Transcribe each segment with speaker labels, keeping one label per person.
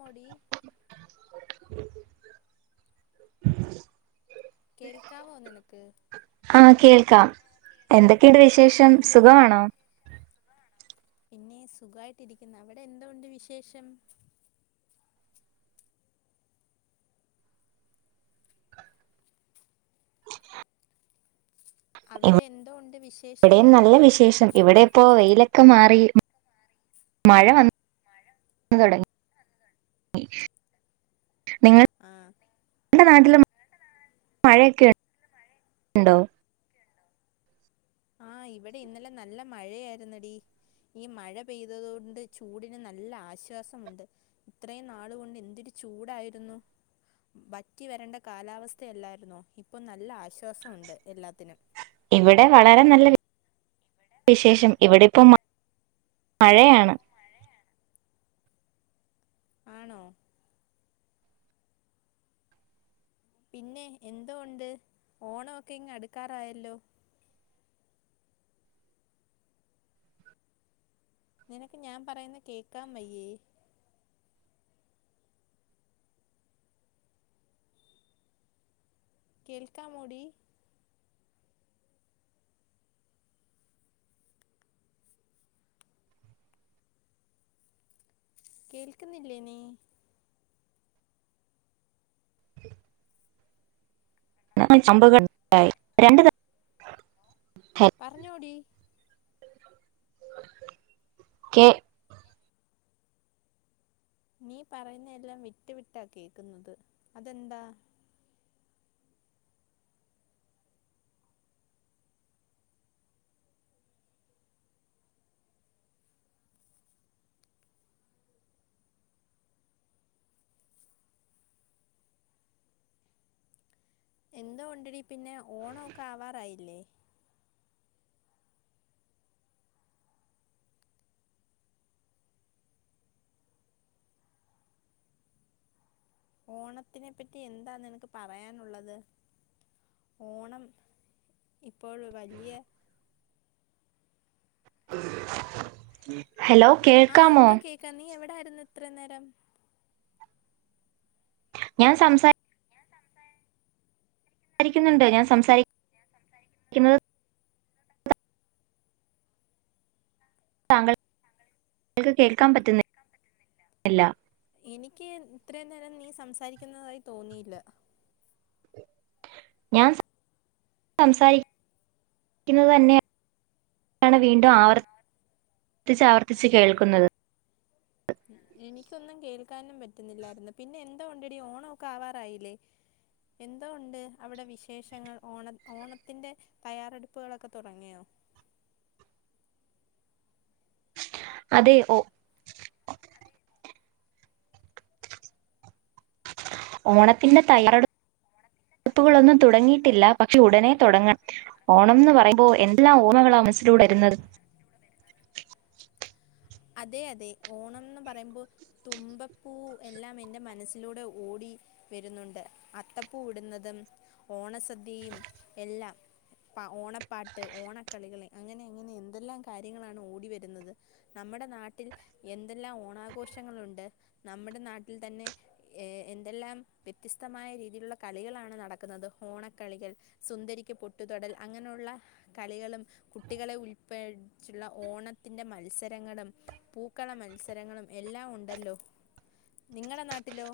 Speaker 1: മുടി
Speaker 2: [unintelligible]
Speaker 1: കേൾക്കാവോ നിനക്ക്
Speaker 2: ആഹ് കേൾക്കാം എന്തൊക്കെയുണ്ട് വിശേഷം
Speaker 1: എന്തോ
Speaker 2: സുഖമാണോ
Speaker 1: പിന്നെ സുഖായിട്ടിരിക്കുന്ന് അവിടെ എന്തു ഉണ്ട് വിശേഷം അവിടെ എന്തോ ഉണ്ട് വി
Speaker 2: ഇവിടെയും നല്ല വിശേഷം ഇവിടെ പ്പോ വെയിലൊക്കെ മാറി മഴ വന്ന് തുടങ്ങി ങ്ങി നിങ്ങൾ
Speaker 1: ആഹ്
Speaker 2: അന്റെ നാട്ടില് മഴയൊക്കെ ഇണ്ടോ
Speaker 1: ആഹ് ഇവിടെ ഇന്നലെ നല്ല മഴയായിര്ന്നടി ഈ മഴ പൈയ്തതോണ്ട് ചൂടിന് നല്ല ആശ്വാസമുണ്ട് ഇത്രയും നാള് കൊണ്ട് എന്തൊരു ചൂടായിരുന്നു ഭറ്റി വരേണ്ട കാലാവസ്ഥയല്ലായിരുന്നോ ഇപ്പം നല്ല ആശ്വാസമുണ്ട് എല്ലാത്തിനും
Speaker 2: ഇവിടെ വളരെ നല്ല വിശേഷം ഇവിടെ ഇപ്പം മ മഴയാണ്
Speaker 1: മഴയാണ് ആണോ പിന്നെ എന്തോ ഉണ്ട് ഓണം ഒക്കെ ഇങ്ങ് അടുക്കാറായല്ലോ നിനക്ക് ഞാ പറയുന്ന കേൾക്കാൻ വയ്യേ കേൽക്കാമോടി കേൾക്ക്ന്നില്ലേ നീ
Speaker 2: [inaudible] [unintelligible] കട്ടായി രണ്ട് തവണ
Speaker 1: പറഞ്ഞോടി
Speaker 2: കേ
Speaker 1: നീ പറയുന്ന എല്ലാം വിട്ടു വിട്ടാ കേക്കുന്നത് അതെന്താ എന്തോ കൊണ്ടടി പിന്നെ ഓണം ഒക്കെ ആവാറായില്ലേ ഓണത്തിനെപ്പറ്റി എന്താ നിനക്ക് പറയാനുള്ളത് ഓണം ഇപ്പോൾ വലിയ
Speaker 2: ഹലോ കേൾക്കാമോ
Speaker 1: കാം നീ എവിടൊയിരുന്നു ഇത്ര നേരം
Speaker 2: ഞാ സംസാ
Speaker 1: ഞാൻ സംസാരി
Speaker 2: സംസാരിക്കുന്നുണ്ടോ ഞാൻ സംസാരിക്കുന്നത് താങ്കൾ താങ്കൾക്ക് കേൾക്കാൻ പറ്റുന്നില്ല
Speaker 1: എനിക്ക് ഇത്രയും നേരം നീ സംസാരിക്കുന്നതായി തോന്നിയില്ല
Speaker 2: ഞാൻ സംസാരിക്കുന്നത് തന്നെയ ആണ് വീണ്ടും ആവർത്തിച്ച് ആവർത്തിച്ച് കേൾക്കുന്നത്
Speaker 1: എനിക്കൊന്നും കേൾക്കാനും പറ്റുന്നില്ലായിരുന്നു പിന്നെ എന്തോ ഒണ്ടടി ഓണം ഒക്കെ ആവാറായില്ലേ എന്തോ ഒണ്ട് അവിടെ വിശേഷങ്ങൾ ഓണ ഓണത്തിൻ്റെ തയ്യാറെടുപ്പുകളൊക്കെ തുടങ്ങിയോ
Speaker 2: അതെ ഓഹ്
Speaker 1: അതെ
Speaker 2: ഓണത്തിന്റെ തയ്യാറെടുപ്പുകളൊന്നും തുടങ്ങിയിട്ടില്ല പക്ഷെ ഉടനെ തുടങ്ങണം ഓണം എന്ന് പറയുമ്പോ എന്തെല്ലാം ഓർമകളാ മനസ്സിലൂടെ വരുന്നത്
Speaker 1: അതെ അതെ ഓണംന്ന് പറയുമ്പോ തുമ്പപ്പൂ എല്ലാം എന്റെ മനസ്സിലൂടെ ഓടി വരുന്നുണ്ട് അത്തപ്പൂ ഇടുന്നതും ഓണസദ്യയും എല്ലാം പ ഓണപ്പാട്ട് ഓണക്കളികള് അങ്ങനെ അങ്ങനെ എന്തെല്ലാം കാര്യങ്ങളാണ് ഓടി വരുന്നത് നമ്മുടെ നാട്ടിൽ എന്തെല്ലാം ഓണാഘോഷങ്ങളുണ്ട് നമ്മുടെ നാട്ടിൽ തന്നെ ഏഹ് എന്തെല്ലാം വ്യത്യസ്തമായ രീതി രീതിയിലുള്ള കളികളാണ് നടക്കുന്നത് ഓണക്കളികൾ സുന്ദരിക്ക് പൊട്ടുതൊടൽ അങ്ങനെയുള്ള കളികളും കുട്ടികളെ ഉൾപ്പെടിച്ചുള്ള ഓണത്തിന്റെ മത്സരങ്ങളും പൂക്കള മത്സരങ്ങളും എല്ലാം ഉണ്ടല്ലോ നിങ്ങളുടെ നാട്ടിലോ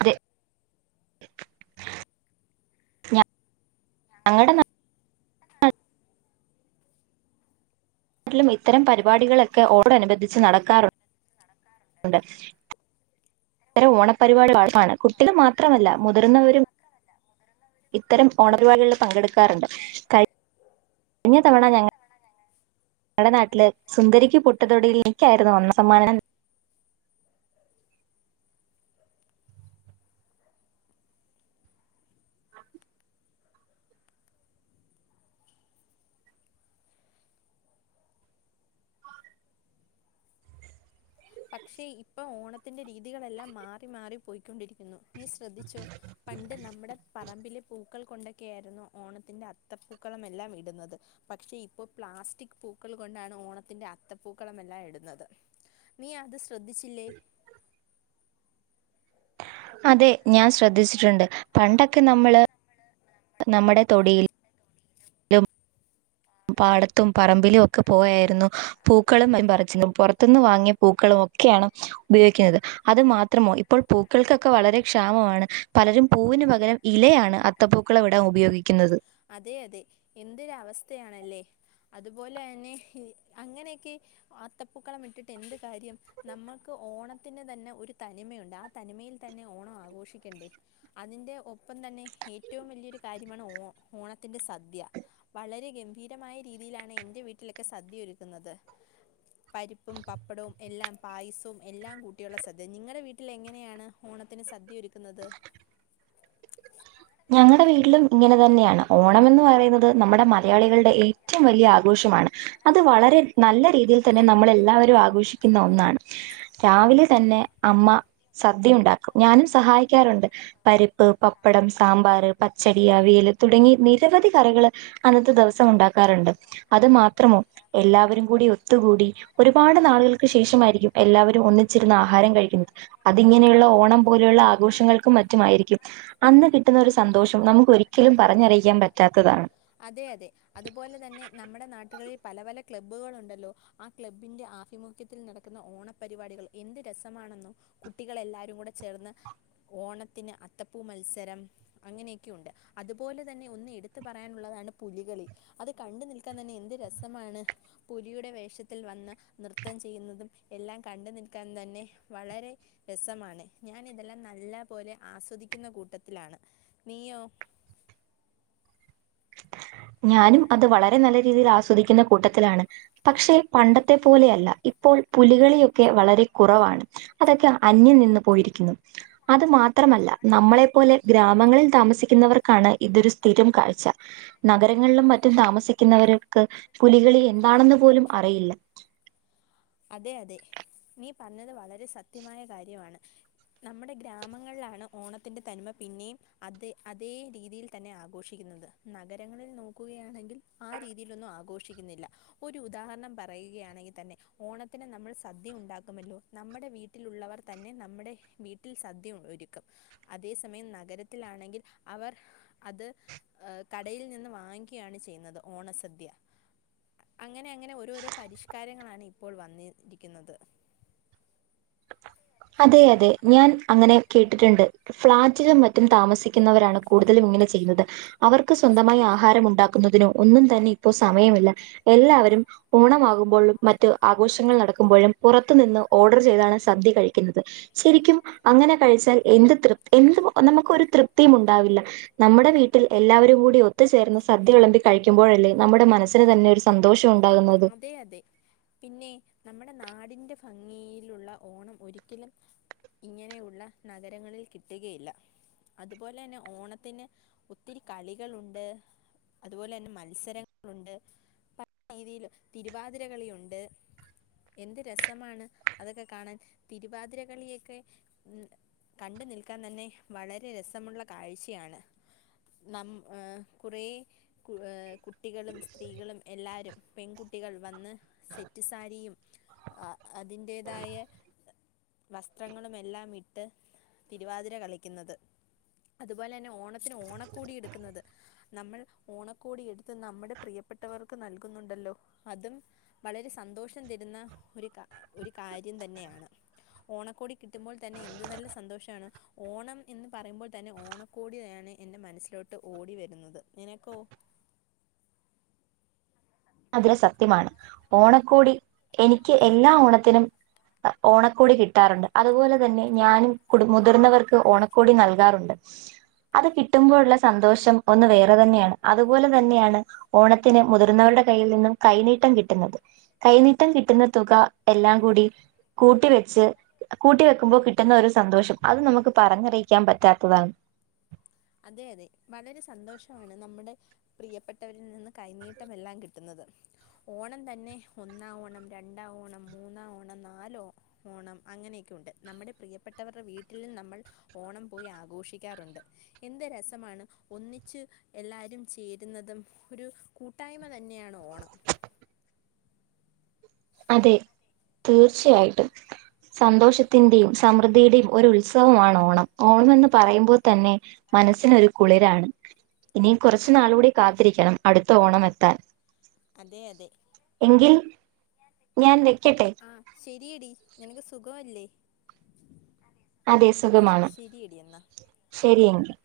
Speaker 2: അതെ
Speaker 1: അതെ
Speaker 2: ഞങ്ങടെ നാ ട്ടിലും ഇത്തരം പരിപാടികളൊക്കെ ഓട അനുബന്ധിച്ച് നടക്കാറുണ്ട് ഇത്ര ഓണപരിപാടി ആക്കാണ് കുട്ടികൾ മാത്രമല്ല മു മുതിർന്നവരും ഇത്തരം ഓണരിപാടികളിൽ പങ്കെടുക്കാറുണ്ട്. കഴിഞ്ഞ തവണ ഞങ്ങൾ നമ്മുടെ നാട്ടില് സുന്ദരിക്ക് പൊട്ടത്തൊടൽ എനിക്കായിരുന്നു ഒന്നാം സമ്മാനം
Speaker 1: പക്ഷേ ഇപ്പോൾ ഓണത്തിൻന്റെറെ രീതികളെല്ലാം മാറി മാറി പോയിക്കൊണ്ടിരിക്കുന്നു നീ ശ്രദ്ധിച്ചോ പണ്ട് നമ്മുടെ പ പറമ്പിലെ പൂക്കൾ കൊണ്ടൊക്കെയായിയിരുന്നു ഓണത്തിന്റെ അത്തപ്പൂക്കളമെല്ലാം ഇടുന്നത് പക്ഷെ ഇപ്പൊ പ്ലാസ്റ്റിക് പൂക്കൾ കൊണ്ടാണ് ഓണത്തിന്റെ അത്തപ്പൂക്കളമല്ലാം ഇടുന്നത് നീ അത് ശ്രദ്ധിച്ചില്ലേ
Speaker 2: അതെ ഞാൻ ശ്രദ്ധിച്ചിട്ടുണ്ട് പണ്ടൊക്കെ നമ്മള് നമ്മുടെ തൊടിയിൽ ലും പാടത്തും പറമ്പിലും ഒക്കെ പോയായിരുന്നു പൂക്കളും പറിച്ചിരുന്നു പുറത്തുന്ന് വാങ്ങിയ പൂക്കളും ഒക്കെയാണ് ഉപയോഗിക്കുന്നത് അത് മാത്രമോ പ്പോൾ പൂക്കൾക്കൊക്കെ വളരെ ക്ഷാമമാണ് പലരും പൂവിന് പകരം ഇലയാണ്. അത്ത പൂക്കളം ഇടാൻ ഉപയോഗിക്കുന്നത്.
Speaker 1: അതെ അതെ എന്തൊരു അവസ്ഥയാണല്ലേ അതുപോലെ തന്നെ അങ്ങനെയൊക്കെ ആത്തപ്പൂക്കളം ഇട്ടിട്ട് എന്ത് കാര്യം നമ്മൾക്ക് ഓണത്തിന് തന്നെ ഒരു തനിമയുണ്ട് ആ തനിമയിൽ തന്നെ ഓണം ആഘോഷിക്കണ്ടേ അതിന്റെ ഒപ്പം തന്നെ ഏറ്റോം വലിയൊരു കാര്യമാണ് ഓ ഓണത്തിന്റെ സദ്യ. വളരെ ഗംഭീരമായ രീതിയിലാണ് എന്റെ വീട്ടിലൊക്കെ സദ്യ ഒരുക്കുന്നത്. പരിപ്പും, പപ്പടോം, എല്ലാം പായസോം എല്ലാം കൂട്ടിയുള്ള സദ്യ നിങ്ങടെ വീട്ടിൽ എങ്ങനെയാണ് ഓണത്തിന് സദ്യ ഒരുക്കുന്നത്.
Speaker 2: ഞങ്ങടെ വീട്ടിലും ഇങ്ങനെ തന്നെയാണ് ഓണം എന്ന് പറയുന്നത് നമ്മുടെ മ മലയാളികളുടെ ഏറ്റവും വലിയ ആഘോഷമാണ് അത് വളരെ നല്ല രീതിയിൽ തന്നെ നമ്മള് എല്ലാവരും ആഘോഷി ക്കുന്ന ഒന്നാണ്
Speaker 1: ഞങ്ങൾ
Speaker 2: രാവിലെ തന്നെ അമ്മ സദ്യ ഉണ്ടാക്കും ഞാനും സഹായിക്കാറുണ്ട് പരിപ്പ്, പപ്പടം. താമ്പാർ, പച്ചടി, അവിയല്, തുടങ്ങി നിരവധി കറികള് അന്നത്തെ ദിവസം ഉണ്ടാക്കാറുണ്ട് അത് മാത്രമോ എല്ലാവരും കൂടി ഒത്തുകൂടി ഒരുപാട് നാളുകൾക്ക് ശേഷമായിരിക്കും എല്ലാവരും ഒന്നിച്ചിരുന്ന് ആഹാരം കഴിക്കുന്നത് അതിങ്ങനെയുള്ള ഓണം പോലെയുള്ള ആഘോഷങ്ങൾക്ക് മ റ്റുആയിരിക്കും അന്ന് കിട്ടുന്ന ഒരു സന്തോഷം നമുക്ക് ഒരിക്കലും പറഞ്ഞറിയിക്കാൻ പറ്റാത്തതാണ്
Speaker 1: അതെ അതെ അതുപോലെ തന്നെ നമ്മുടെ നാട്ടുകളിൽ പല പല ക്ലബ്ബുകളുണ്ടല്ലോ ആ ക്ലബ്ബിന്റെ ആഭിമുഖ്യത്തിൽ നടക്കുന്ന ഓണപരിപാടികൾ എന്ത് രസമാണെന്നോ കുട്ടികൾ എല്ലാരും കൂടെ ചേർന്ന് ഓണത്തിന് അത്തപ്പൂ മത്സരം അങ്ങനെയൊക്കെ ഉണ്ട് അതുപോലെ തന്നെ ഒന്ന് എടുത്ത് പറ പറയാൻ ഉള്ളതാണ് പുലികളി അത് കണ്ടു നിൽക്കാൻ തന്നെ എന്ത് രസമാണ്. പുലിയുടെ വേഷത്തിൽ വന്ന് നൃത്തം ചെയ്യുന്നതും എല്ലാം കണ്ടു നിൽക്കാൻ തന്നെ വളരെ രസമാണ് ഞാൻ ഇതെല്ലാം നല്ല പോലെ ആസ്വദിക്കുന്ന കൂട്ടത്തിലാണ് നീയോ
Speaker 2: ഞാനും അത് വളരെ നല്ല രീതിയിൽ ആസ്വദിക്കുന്ന കൂട്ടത്തിലാണ് പക്ഷെ പണ്ടത്തെ പോലെയല്ല ഇപ്പോൾ പുലികളിയൊക്കെ വളരെ കുറവാണ് അതൊക്കെ അന്യം നിന്ന് പോയിരിക്കുന്നു അത് മാത്രമല്ല നമ്മളെ പോലെ ഗ്രാമങ്ങളിൽ താമസിക്കുന്നവർക്കാണ് ഇതൊരു സ്ഥിരം കാഴ്ച നഗരങ്ങളിലും മറ്റും താമസിക്കുന്നവര്ക്ക് പൂലികളി എന്താണെന്ന് പോലും അറിയില്ല
Speaker 1: അതെ അതെ നീ പറഞ്ഞത് വളരെ സത്യമായ കാര്യവാണ് നമ്മുടെ ഗ്രാമങ്ങളിലാണ് ഓണത്തിൻ്റെ തനിമ പിന്നെയും അതേ അതേ രീതിയിൽ തന്നെ ആഘോഷിക്കുന്നത്. നഗരങ്ങളിൽ നോക്കുകയാണെങ്കിൽ ആ രീതിയിലൊന്നും ആഘോഷിക്കുന്നില്ല. ഒരു ഉദാഹരണം പറയുകയാണെങ്കിൽ തന്നെ ഓണത്തിന് നമ്മൾ സദ്യ ഉണ്ടാക്കുമല്ലോ? നമ്മുടെ വീട്ടിലുള്ളവർ തന്നെ നമ്മുടെ വീ ട്ടിൽ സദ്യ ഒരുക്കും അതേ സമയം നഗരത്തിലാണെങ്കിൽ അവർ അത് ഏ കടയിൽ നിന്ന് വാങ്ങിക്കയാണ് ചെയ്യുന്നത് ഓണസദ്യ. അങ്ങനെ അങ്ങനെ ഓരോരോ പരിഷ്കാരങ്ങളാണ് ഇപ്പോൾ വന്ന് ഇരിക്കുന്നത്.
Speaker 2: അതെ അതെ ഞാൻ അങ്ങനെ കേട്ടിട്ടുണ്ട്. ഫ്ളാറ്റിലും മറ്റും താമസിക്കുന്നവരാണ് കൂടുതലും ഇങ്ങനെ ചെയ്യുന്നത് അവർക്ക് സ്വന്തമായി ആഹാരം ഉണ്ടാക്കുന്നതിനോ ഒന്നും തന്നെ ഇപ്പോ സമയമില്ല. എല്ലാവരും ഓണമാകു മ്പോളും മറ്റ് ആഘോഷങ്ങൾ നടക്കുമ്പോഴും പുറത്തു നിന്ന് ഓർഡർ ചെയ്താണ് സദ്യ കഴി ശരിക്കും അങ്ങനെ കഴിച്ചാൽ എന്ത് തൃപ് എന്ത് നമുക്ക് ഒരു തൃപ്തിയും ഉണ്ടാവില്ല. നമ്മുടെ വീട്ടിൽ എല്ലാവരും കൂടി ഒത്തു ചേർന്ന് സദ്യ വിളമ്പി കഴിക്കുമ്പോഴല്ലേ നമ്മുടെ മനസ്സിന് തന്നെ ഒരു സന്തോഷം ഉണ്ടാകുന്ന
Speaker 1: അതെ അതെ പിന്നെ നമ്മുടെ നാടിന്റെ ഭംഗിയിലുള്ള ഓണം ഒരിക്കലും ഇങ്ങനെയുള്ള നഗരങ്ങളിൽ കിട്ടകയില്ല. അതുപോലെന്നെ ഓണത്തിന് ഒത്തിരി കളികളുണ്ട്. അതുപോലെന്നെ മത്സരങ്ങളുണ്ട്. പല രീതിയിലും തിരുവാതിരകളിയുണ്ട്. എന്ത് രസമാണ് അതൊക്കെ കാണാൻ. തിരുവാതിരകളിയൊക്കെ ഉം കണ്ട് നിൽക്കാൻ തന്നെ വളരെ രസമുള്ള കാഴ്ചയാണ്. നം ഏഹ് കുറേ ഏ കുട്ടികളും സ്ത്രീകളും എല്ലാരും പെൺകുട്ടികൾ വന്ന് സെറ്റ് സാരിയും അതിൻ്റേതായ വസ്ത്രങ്ങളുമെല്ലാം ഇട്ട് തിരുവാതിര കളിക്കുന്നത്. അതുപോലന്നെ ഓണ ത്തിന് ഓണക്കോടി എടുക്കുന്നത്. നമ്മൾ ഓണക്കോടി എടുത്ത് നമ്മുടെ പ്രിയപ്പെട്ടവർക്ക് നൽകുന്നുണ്ട്. ണ്ടല്ലോ? അതും വളരെ സന്തോഷം തരുന്ന ഒരു ഒരു കാര്യം തന്നെയാണ്. ഓണക്കോടി കിട്ടുമ്പോൾ തന്നെ എന്ത് നല്ല സന്തോഷാണ്. ഓണം എന്ന് പറയുമ്പോൾ തന്നെ ഓണക്കോടിയാണ് എൻറെ മനസ്സിലോട്ട് ഓടി വരുന്നത്. നിനക്കോ? [unintelligible]
Speaker 2: അതെല്ലാം സത്യമാണ് ഓണക്കോടി എനിക്ക് എല്ലാ ഓണത്തിനും ഓണക്കോടി കിട്ടാറുണ്ട്. അതുപോലെ തന്നെ ഞാനും കുടും മുതിർന്നവർക്ക് ഓണക്കോടി നൽകാറുണ്ട്. അത് കിട്ടുമ്പോഴുള്ള സന്തോഷം ഒന്ന് വേറെ തന്നെയാണ്. അത് പോലെ തന്നെയാണ്. ഓണത്തിന് മുതിർന്നവരുടെ കയ്യിൽ നിന്നും കൈനീട്ടം കിട്ടുന്നത്. കൈനീട്ടം കിട്ടുന്ന തുക എല്ലാം കൂടി കൂട്ടി വെച്ച് കൂട്ടി വെക്കുമ്പോൾ കിട്ടുന്ന ഒരു സന്തോഷം അത് നമുക്ക് പറഞ്ഞറിയിക്കാൻ പറ്റാത്തതാണ്.
Speaker 1: അതെയതെ വളരെ സന്തോഷമാണ് നമ്മ്ടെ പ്രീയപ്പെട്ടവരിൽ നിന്ന് കൈനീട്ടമെല്ലാം കിട്ട്ന്നത്. ഓണം തന്നെ ഒന്നാം ഓണം രണ്ടാം ഓണം മൂന്നാം ഓണം നാലോ ഓണം അങ്ങനെയൊക്കെയുണ്ട്. നമ്മുടെ പ്രീയപ്പെട്ടവരുടെ വീട്ടിലും നമ്മൾ ഓണം പോയി ആഘോഷിക്കാറുണ്ട്. എന്ത് രസമാണ് ഒന്നിച്ച് എല്ലാരും ചേരുന്നതും ഒരു കൂട്ടായ്മ തന്നെയാണ് ഓണം.
Speaker 2: അതെ തീർച്ചയായിട്ടും. സന്തോഷത്തിന്റെയും സമൃദ്ധിയുടെയും ഒരു ഉത്സവ മാണ് ഓണം. ഓണംന്ന് പറയുമ്പോൾ തന്നെ മനസ്സിനൊരു കുളിരാണ്. ഇനിയും കുറച്ചു നാള് കൂടി കാത്തിരിക്കണം അടുത്ത ഓണം എത്താൻ.
Speaker 1: അതെ അതെ
Speaker 2: എങ്കിൽ ഞാൻ വെക്കട്ടെ
Speaker 1: ആഹ് ശെരിയടി നിനക്ക് സുഖവല്ലേ? അഹ് ശരീടി എന്നാ.
Speaker 2: ശരിയെങ്കി